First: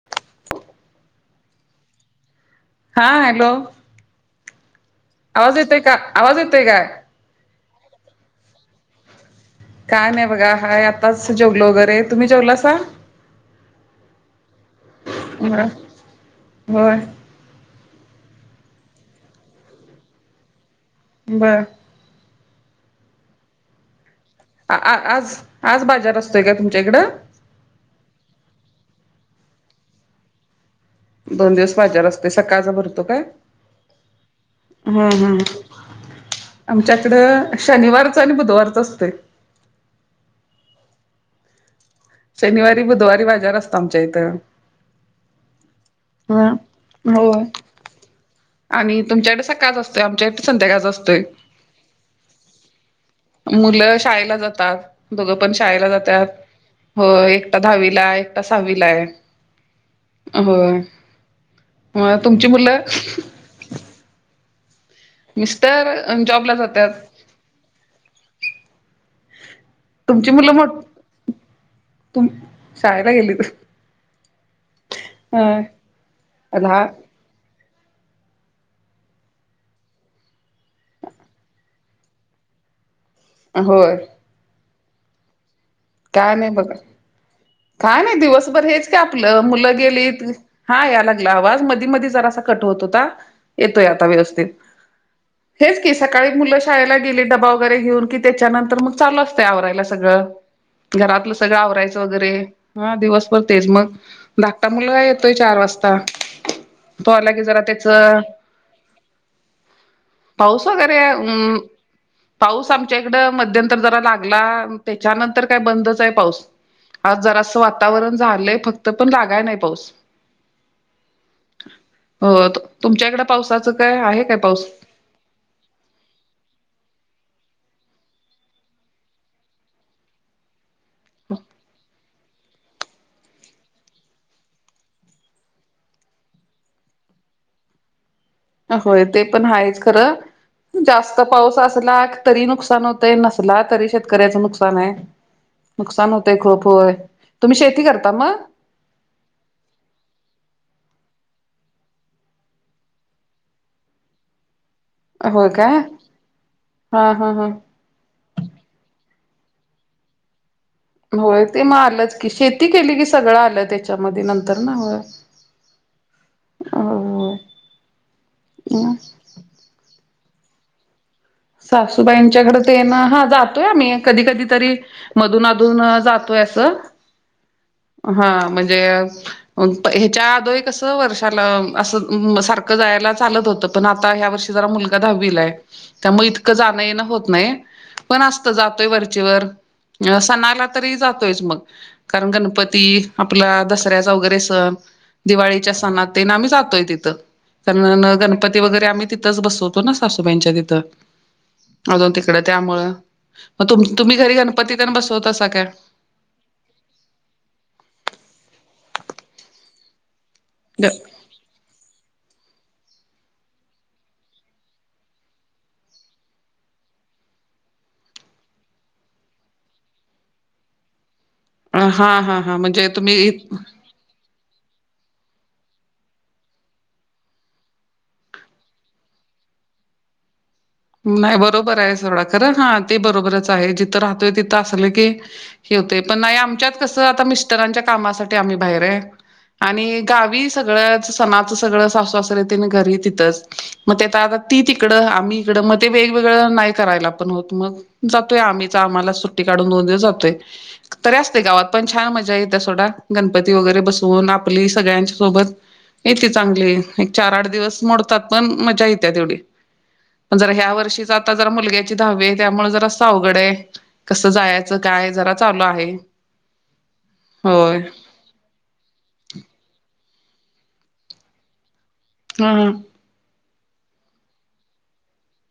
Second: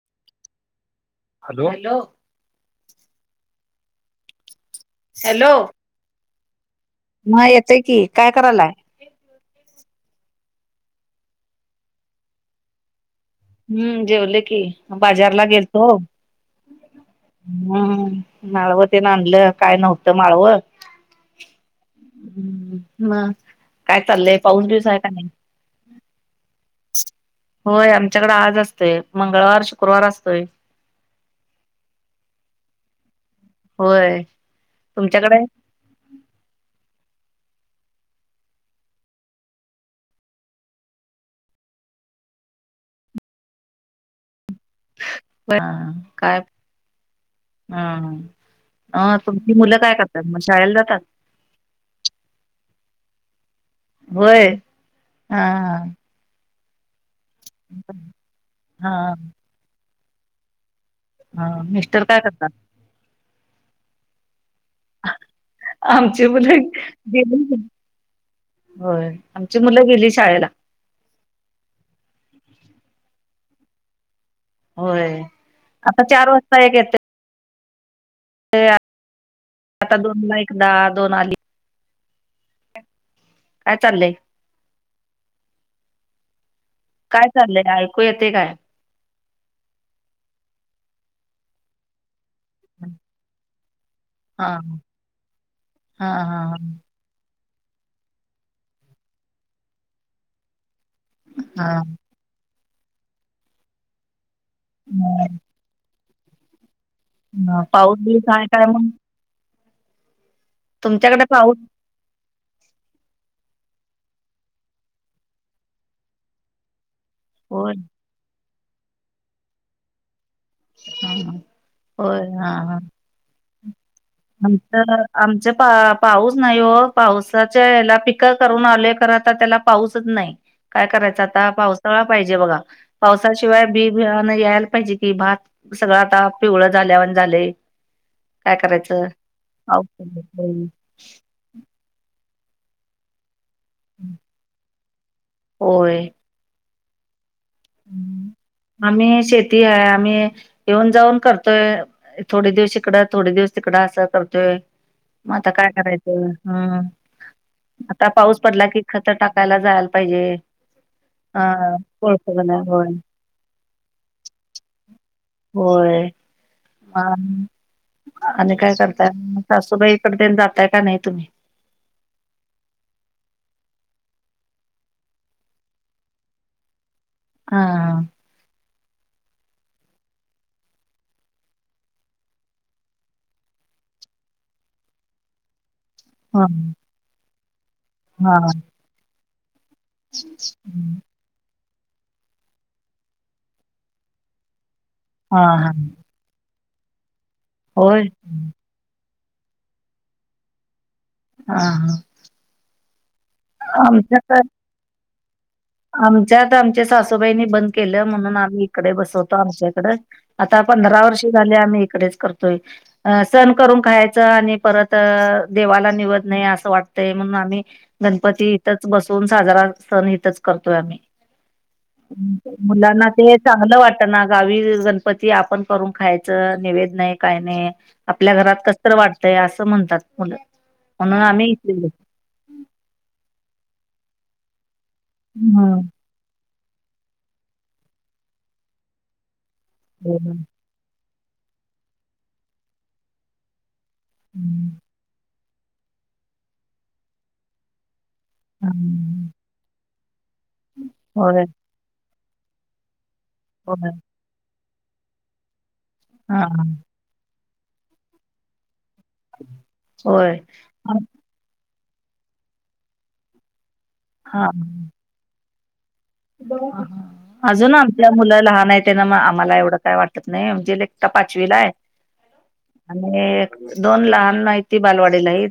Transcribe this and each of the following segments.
[inaudible] Hello, hello. हा hello आवाज येतोय काय? आवाज येतोय काय? म येतोय की, काय करायलाय? काय नाही बघा, हाय आताच जेवलो वगैरे, तुम्ही जेवला सा? हम्म, जेवले की बाजारला बर गेलतो. होय हम्म, माळवं ते ना आनलं काय नव्हत माळवत. बर. हम्म, मग? काय चाललंय? पाऊस आ बिऊस आ आहे का नाही? आज, आज बाजार असतोय का तुमच्या हिकडं? होय आमच्याकडे आज असतय मंगळवार, शुक्रवार असतोय. दोन दिवस बाजार असते सकाळचा भरतो काय? होय हम्म, तुमच्याकडे हम्म. आमच्याकडं शनिवारचा आणि बुधवारचा असतोय. शनिवारी, बुधवारी बाजार असतो आमच्या इथं. काय? ह होय हम्म. आणि अं तुमच्याकडे तुमची मुलं सकाळचा काय असतोय करतात आमच्या मग इकडे शाळेला संध्याकाळचा जातात? असतोय मुलं शाळेला होय जातात दोघं हा पण शाळेला जात्यात. हो एकटा दहावीला आहे, एकटा सहावीला हा आहे, होय हा मिस्टर अ काय तुमची करतात मुलं? मिस्टर आमची मुल जॉबला जातात. गेली होय, आमची मुलं गेली तुमची शाळेला. मुलं मोठ तुम, शाळेला गेलीत. होय, अ आता चार वाजता एक लहा येत ते [unintelligible] आता दोन ला एकनार दोन आली काय होय चाललंय? काय नाही बघा काय चाललंय का ऐकू नाही येते काय दिवसभर हेच ते आपलं मुलं गेली हा या लागला आवाज मधी मध जरा असा कट होत होता. येतोय आता व्यवस्थित. हा [inaudible] हेच की, हा सकाळी हा मुलं शाळेला गेली डबा वगैरे घेऊन की, त्याच्यानंतर मग चाल असते आवरायला सगळं. घरातलं सगळं हा आवरायचं वगैरे, हा दिवसभर तेच मग. धाकटा मुलग येतोय चार वाजता ता. [inaudible] तो आला की जरा हा पाऊस त्याचं [inaudible] बीस आहे काय मग पाऊस वगैरे तुमच्याकडे पाऊस अम पाऊस आमच्या इकडं, मध्यंतर जरा लागला. त्याच्यानंतर काय बंदच आहे पाऊस. आज जरा असं होय वातावरण झालंय फक्त. पण लागाय नाही पाऊस. हा [inaudible] होय हो. हा हा तुमच्याकड पावसाचं, काय आहे काय पाऊस? आमचं आमचे पा पाऊस नाही हो. पावसाच्या याला पिकं करून आलेय, खरं आता त्याला पाऊसच नाही. काय करायचं आता? पावसाळा पाहिजे बघा, पावसाशिवाय बी बियान यायला पाहिजे कि, भात सगळं आता, पिवळ झाल्यावरण झालंय. काय होय, करायचं ते पण आहेच पाऊस खरं. जास्त पाऊस असला तरी नुकसान होतंय, नसला तरी शेतकऱ्याच नुकसान आहे. होय नुकसान होतय खूप होय. तुम्ही शेती करता ना? आम्ही शेती आहे, आम्ही येऊन जाऊन करतोय थोडे दिवस इकडं, थोडे दिवस तिकडं, असं करतोय. मता काय करायच? हा हा हा. हम् [inaudible] ता पाऊस पडला की, खत टाकायला जायला पाहिजे. होय, ते हा मग आलंच की. कोळपला शेती होय केली की सगळं आलं त्याच्यामध्ये नंतर ना. होय. होय. हो आणि, आणि काय करताय सासूबाई? [unintelligible] जाताय का नाही तुम्ही? सासूबाईंच्याकडे ते ना, हा जातोय आम्ही. कधी कधीतरी मधून अधून अं जातोय असं. हा हा म्हणजे ह्याच्या आदोय कसं, वर्षाला असं सारखं जायला चालत होतं. पण आता ह्या वर्षी जरा मुलगा दहावीलाये. त्यामुळे हा इतकं जाणं येणं होत नाही. पण हा असतं जातोय वरच्यावर. सणाला तरी जातो तेच मग. कारण गणपती, आपला दसऱ्याचा वगैरे सण, हा हा दिवाळीच्या सणात. तेन आम्ही जातोय तिथं. होय. कारण गणपती वगैरे आम्ही तिथंच बसवतो ना, सासूबाईंच्या तिथं. हा हा अजून तिकडं त्यामुळं. मग तुम्ही घरी आमच्यात गणपती पण बसवता का? आमच्यात आमच्या सासूबाईनी बंद केलं. म्हणून आम्ही इकडे बसवतो आमच्याइकडं. आता पंधरा वर्ष झाले, आम्ही इकडेच करतोय. अ सण करून खायचं. आणि परत देवाला निवद नाही, असं वाटतंय म्हणून आम्ही गणपती इथंच बसून, साजरा सण इथंच करतोय आम्ही. हा हा हम्म हा म्हणजे मुलांना ते तुम्ही चांगलं वाट ना गावी गणपती, आपण करून खायचं. नेवैद नाही काय नाही. आपल्या घरात कसंतर वाटतयं, असं म्हणतात मुलं. म्हणून नाही आम्ही बरोबर इथले आहे सोडा. खरं हा, ते बरोबरच आहे, जिथं राहतोय तिथं असल की हे हम्म होतय. पण नाही, आमच्यात कसं, आता मिस्टरांच्या कामासाठी आम्ही बाहेर आहे. आणि गावी सगळंच सणाचं सगळं सासु सासर तेंन घरीच तिथंच. मग ते आता ती तिकडं, आम्ही इकडं. मग ते वेगवेगळं नाही करायला पण होत मग. जातोय आम्हीच. आम्हाला सुट्टी काढून दोन दिवस जातोय, तरी होय असतंय गावात पण छान मजा येत सोडा. गणपती वगैरे होय बसवून आपली सगळ्यांच्या सोबत येते हा चांगली. एक चार आठ दिवस मोडतात पण मजा येत्या तेवढ. होय जरा ह्या वर्षीच आता जरा मुलग्याची दहावीए त्यामुळ जरास अवघडाय कसं हा जायचं काय जरा चालू आहे. [unintelligible] अजून होय आपल मुलं लहानाय तेन म आमाला एवड काय वाटत नाई म्हणजे एकटा पाचवीलाय हम्म ह. आणि दोन लहान हाइत ती बालवाडीला हाइत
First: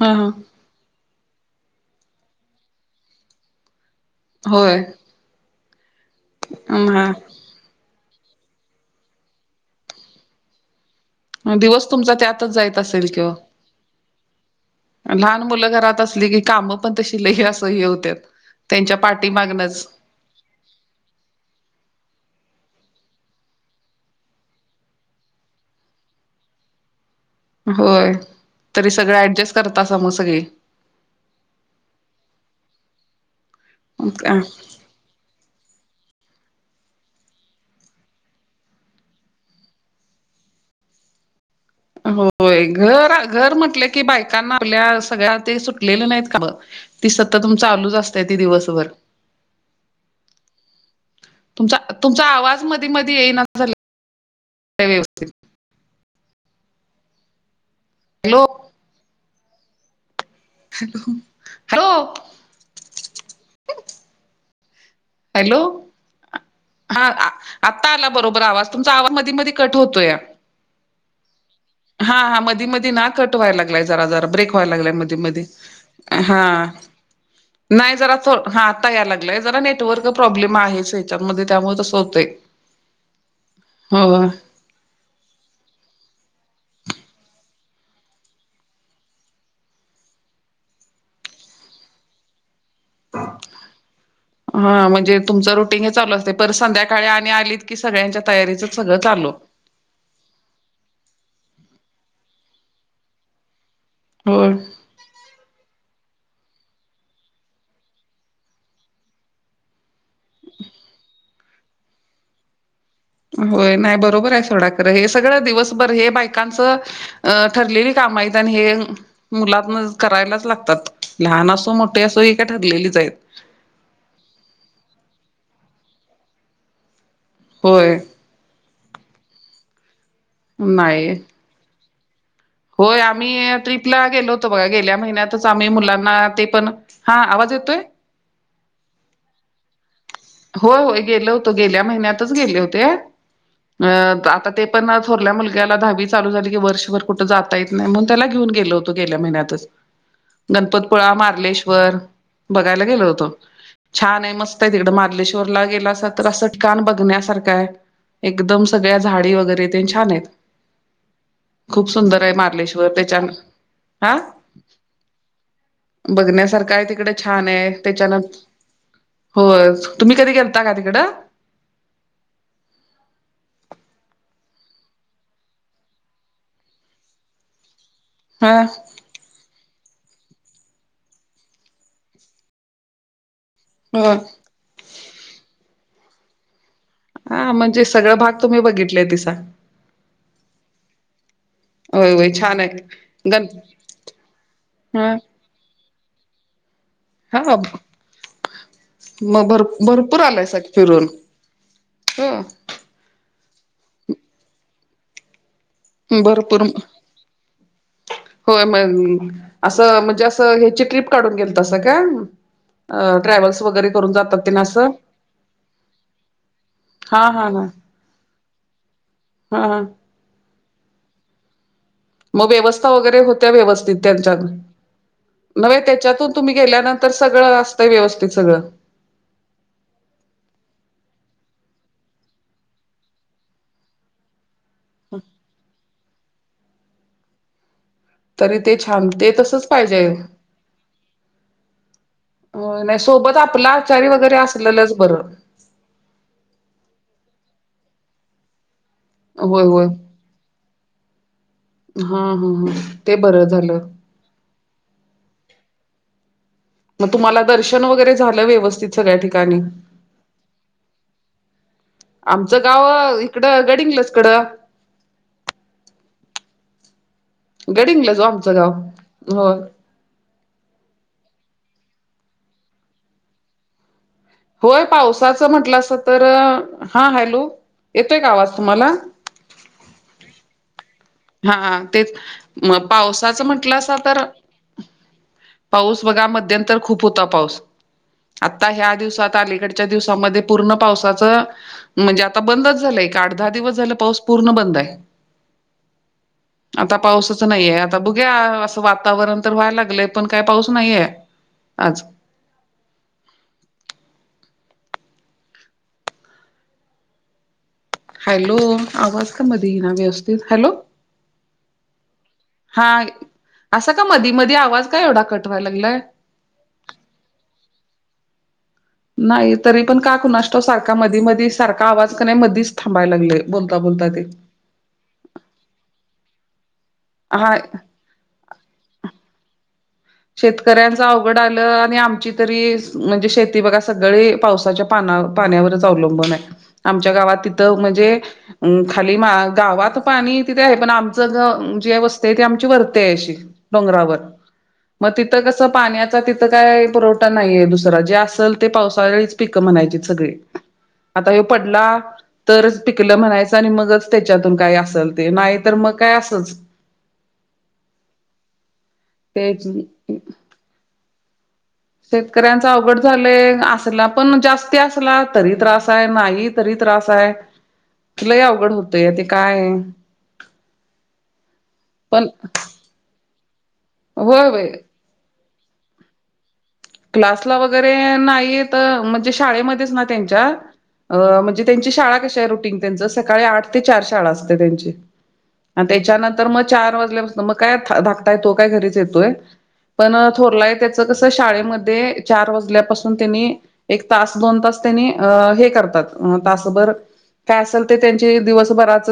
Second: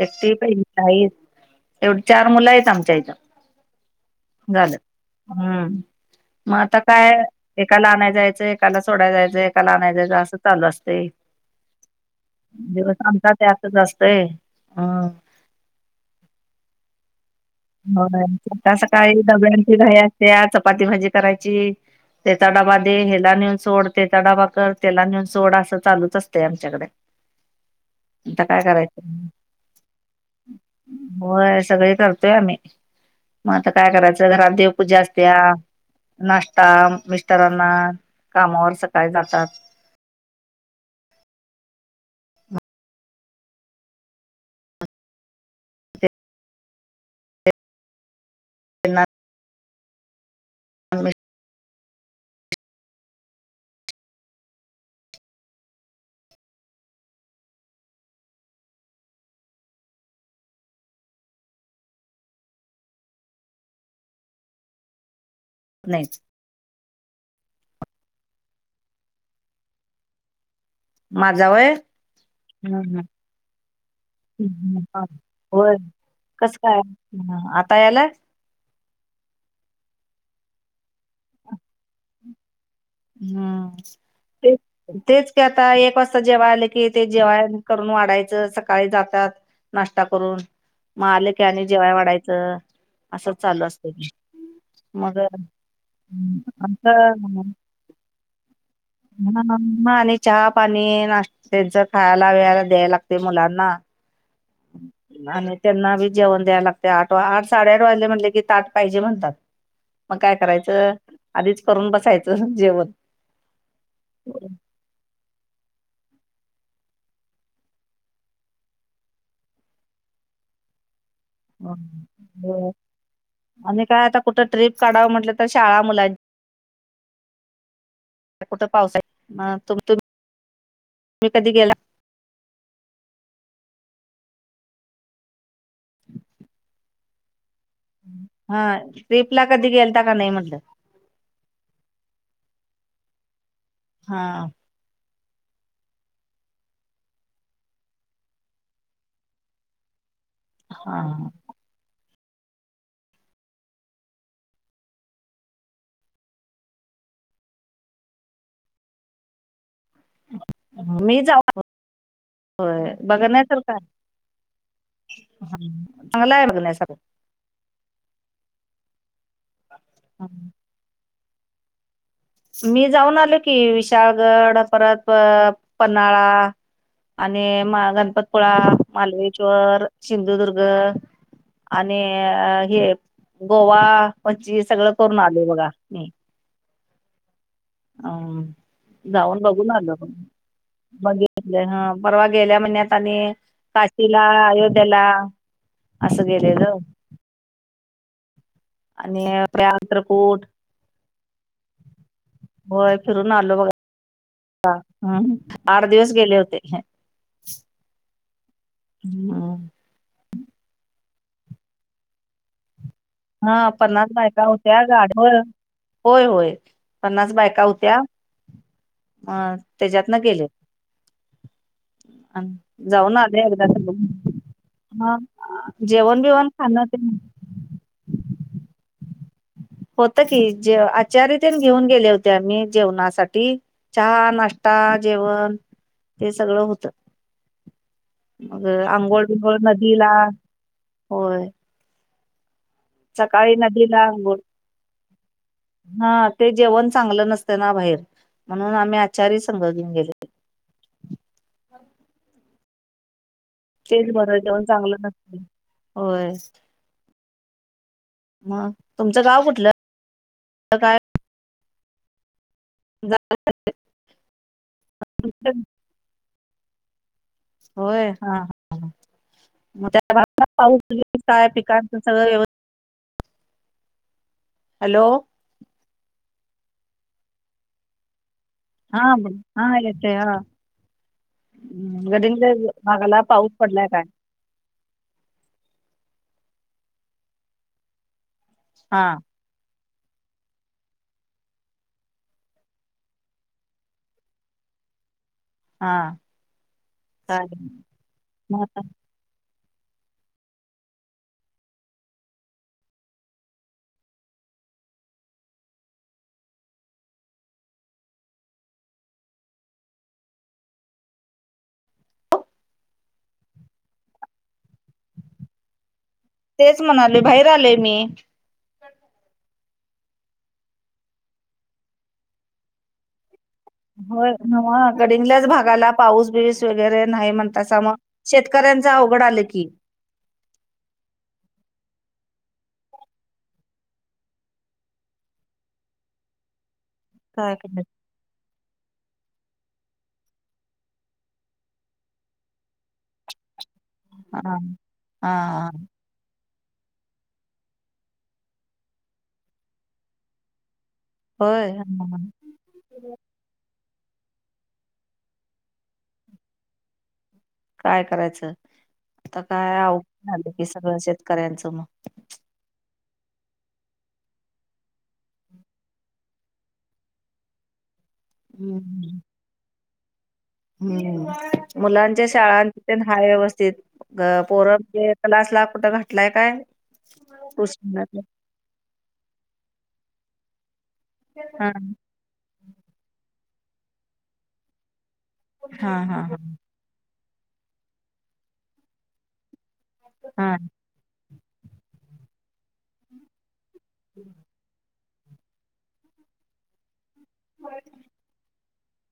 ह ह एकटी पहिली एवड चार मुलं हाइत आमच्या इत होय झालं हम्म म आता काय? हा एकाला आणाय जायचं एकाला सोडाय जायचं एकाला आणाय जायचं असं चालू असतय. दिवस तुमचा त्यातच जाइत असल की ओ आमचा त्यातच असतोय अ लाहान मुल घरात असली काम पण तशी लई हे असत्यात हो सकाळ सकाळी डब्यांची घाई असत्या चपाती भाजी करायची तेचा डबा दे हेला नेऊन सोड तेचा डबा कर तेला नेऊन सोड असं चालूच असतंय आमच्याकड. [inaudible] होय तरी सगळं ऍडजस्ट करतासा म सगळी. होय सगळी करतोय आमी म आता. काय करायचं घरात देवपूजा असत्या. नाष्टा मिस्टरांना कामावर सकाळी जातात. होय घर घर म्हटलं की बायकांना आपल्या सगळ्या ते सुटलेले नाइत काम. ती सतत म चालूच असतय ती दिवसभर. मिस्टर तुमचा तुमचा आवाज मदी मदी येईना. झाल काय व्यवस्थित. हॅलो! हॅलो! हॅलो! नाइच. हा आत्ता आला बरोबर आवाज तुमचा आवा मदी मदी कट होतोया माजा वय हा हा मदीमदी ना कट व्हायला लागलाय जरा जरा ब्रेक व्हाय लागलाय मदीमदी हा. हा आता नाही यालाय. जरा हा आता या लागलाय जरा नेटवर्क प्रॉब्लेम आहे हेच्यामदे त्यामुळ तसं हुतंय? हा ते. तेच की आता एक वाजता जेवाय आले की ते जेवाय करून वाडायचं सकाळी जातात. नाष्ता करून म आल की आणि जेवाय वाडायचं. असं चालू असतय हा म्हणजे मग तुमचं रुटीन हे चालू असतंय परत संध्याकाळी आणि आलीत की सगळ्यांच्या तयारीच सगळं चालू [unintelligible] चहा पाणी नाश् [inaudible] तेंच खायला बिळायला द्यायला लागतय मुलांना हो आण तेंना आदिच जेवन द्या लागतय आठ वा आट साडे आट वाजल म्हणल की ताट पाइजे म्हणतात मग काय करायचं आदिच करून बसायचं जेवण. होय नाय बरोबराय सोडा कर हे सगळं दिवसभर हे बायकांचं अ ठरलेली काम एत आणि हे मुलातन करायलाच लागतात. लहान असो मोठी असो ही काय ठरलेलीच एत आणि काय आता कुट ट्रीप काढावं म्हटलं तर शाळा मुलां होय [unintelligible] नाही तुम्ही कधी गेला होय आम्ही ट्रीपला गेलो होतो बघा गेल्या महिन्यातच आम्ही मुलांना ते पण हा आवाज येतोय हा ट्रीपला कधी गेलता का नाही म्हट होय हो गेलो होतं गेल्या महिन्यातच गेले होते अ हा आता ते पण थोरल्या मुलग्याला दहावी चालू झाली की वर्षभर कुठं जाता येत नाही म्हणून त्याला घेऊन गेल होतं गेल्या महिन्यातच [unintelligible] गणपतपुळा, मार्लेश्वर बघायला गेलो होतो छान आहे मस त आहे तिकडं मार्लेश्वरला गेलासा तर असं ठिकाण बघण्या सारखं आहे एकदम सगळ्या झाडी वगैरे तेन छान आहेत मी जाऊ खूप सुंदर आहे मार्लेश्वर त्याच्यान बघण्यासारखं आ आहे चांगलं बघण्यासारखा आहे बघण्यासारखं तिकडे छान आहे त्याच्यान होय तुम्ही कधी गेलता का तिकडं? मी जाऊन आलो की विशाळगड परत प पन्हाळा आणि म गणपत पूळा, हा मार्लेश्वर, सिंधुदुर्ग आणि हे गोवा हो पची सगळं करून आलोय बघा ह हा म आ जाऊन बघून आलो बघितले ह होय परवा होय गेल्या छान महिन्यात आहे आणि गण काशीला अयोध्येला हा असं गेलेलो हा आणि म भर भरपूर प्रयागत्रकूट आलायसा की फिरून ह होय फिरून आलो बघा हा भरपूर होय मग हम्म अस त म्हणजे अस ह्याची ट्रिप काढून गेलतासा काय अ ट्रॅव्हल्स हा वगैरे पन्नास करून जातात बायका तेन होत्या असं गाडीवर होय, होय हा पन्नास हा बायका हा होत्या अ हा हा त्याज्यात न गेले मग व्यवस्था जाऊन वगैरे आले होत्या एकदा व्यवस्थित त्यांच्या ह नव्हे जेवण त्याच्यातून बिवण तुम्ही गेल्या खाणं ते नंतर सगळं असतंय व्यवस्थित सगळं होत की जे आचारी तेन घेऊन गेले होते आम्ही जेवणासाठी चहा नाश ष्टा जेवण ते सगळं होतं तरी मग ते छान आंघोळ, ते बिंगोळ तसच पाहिजे नदीला होय होय नाही सोबत सकाळी आपलं नदीला आचारी वगैरे आंघोळ असलेलंच बरं हा ते जेवण चांगलं नसत ना बाहेर म्हणून आम्ही आचा होय, होय हा, हा ह ते बरं झालं तेच बर जेवण चांगल नसतय होय मग तुम्हाला दर्शन वगैरे झालं मग व्यवस्थित सगळ्या तुमचं गाव ठिकाणी कुठलं काय आमचं गाव इकडं गडहिंग्लज कडं होय गडिंगलज ओ हा, आमचं गाव हा होय [unintelligible] होय हॅलो पावसाचं म्हटलासा तर हा हॅलो येतोय का आवाज तुम्हाला हा ब हा येतय हा हा हम्म, तेच गडिंगलज म भागाला पावसाचं पाऊस पडलाय म्हटलासा काय तर पाऊस बघा मध्यंतर खूप होता पाऊस आता ह्या हा दिवसात अलीकडच्या दिवसामध्ये पूर्ण पावसाचं म्हणजे आता बंदच झालंय का आठ दहा दिवस झाला पाऊस पूर्ण बंद आहे. हा आता पाऊसच काय नाहीये आता बघुया मग असं आता- वातावरण तर व्हायला लागलं पण काही पाऊस नाहीये आज हॅलो आवाज का मधी ना व्यवस्थित हॅलो हा असं का मधी मधी आवाज काय एवढा कट वाया लागलाय? तेच म्हणाले बाहेर आले मी नाही तरी पण का कुणास ठाऊक सारखा मधी मधी सारखा आवाज कणी मधीच थांबायला लागलय होय नव्ह गडिंगलज भागाला पाऊस बीस वगैरे नाही हा म्हणतासा मग शेतकऱ्यांच अवघड आलं की शेतकऱ्यांच अवघड आलं आणि आमची तरी म्हणजे शेती बघा सगळी पावसाच्या पाना पाण्यावरच अवलंबून आहे आमच्या गावात काय तिथं करायचं म्हणजे अं खाली मा गावात पाणी तिथे आहे पण आमचं जे जी वस्ती आहे ती आमची वरती आहे अशी डोंगरावर [unintelligible] मग तिथं हा कसं पाण्यात आता तिथं काय पुरवठा नाहीये दुसरा जे असल ते पावसाळीच पिकं म्हणायचीत सगळी आता ह्यो होय पडला हा. तरच पिकलं म्हणायचं आणि मगच त्याच्यातून काही असल ते नाही तर मग काय असच काय करायचं आता ते काय आवगढ झाले कि सगळं शेतकऱ्यांचं मग शेतकऱ्यांचा अवघड झाले असला पण जास्ती असला तरी त्रास आहे नाही तरी त्रास आहे लय अवघड होतय हम्म ते काय हम्म मुलांच्या पण शाळांन तेन हाय व्यवस्थित होय होय पोर ते कलास ला कुठं घाटलाय काय? क्लासला वगैरे कृषी नाही त म्हणजे शाळेमध्येच ना त्यांच्या अ म्हणजे हा त्यांची शाळा कशी आहे रुटीन त्यांच सकाळी आठ ते चार शाळा असत्या त्यांची आण हा हा हा त्याच्यानंतर मग चार वाजल्यापासून मग काय धाकटा तो काय घरीच येतोय पण हा थोरलाय त्याच कस शाळेमध्ये चार वाजल्यापासून त्यांनी एक तास दोन तास तेनी अ अ अ हे करतात अ तासभर काय असल ते त्यानची दिवस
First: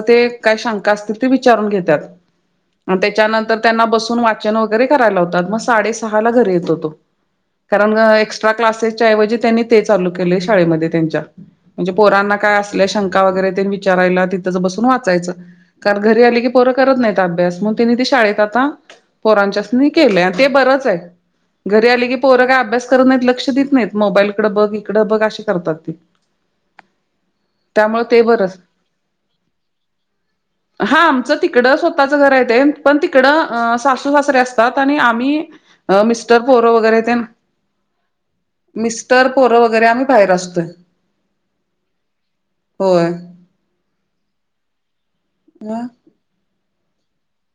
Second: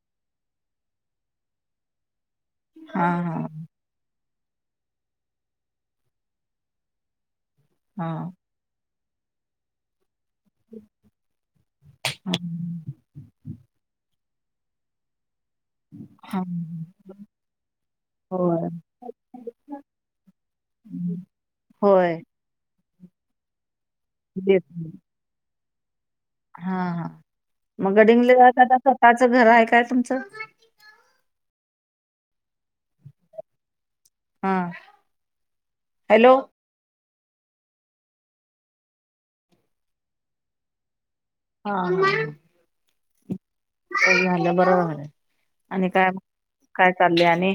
ते काय शंका असतील ते विचारून घेत्यात आण हा त्याच्यानंतर ते त्यांना बसून वाचन वगैरे करायला लावतात मग साडेसहा ला घरी येतो तो कारण हा एक्स्ट्रा क्लासेसच्या ऐवजी त्यांनी ते चालू केले शाळेमध्ये त्यांच्या. म्हणजे पोरांना हा काय असल्या शंका वगैरे तेन विचारायला तिथंच बसून वाचायचं कारण घरी आले की पोरं हा. करत नाहीत अभ्यास मग तेनी ती शाळेत होय आता पोरांच्यासनी केलंय आण ते बरंच हाय घरी आली की होय पोर काय आ अभ्यास करत नाहीत लक्ष देत नाहीत मोबाईलकड देत बघ इकड नाही. बघ आशी करतात हा हा मग त्यामुळे ते गडिंगलज बरंच [unintelligible] स्वतःच घर हाय काय तुमचं? हा आमचं तिकडं स्वतःच घर हाय ते पण तिकडं सासु- सासरे हा असतात आणि आम्ही हॅलो. मिस्टर पोरो वगैरे ते- मिस्टर, पोरं वगैरे आम्ही, बाहेर असतोय. हा, होय, झालं बरं, झालंय आणि काय, काय चाललं आणि,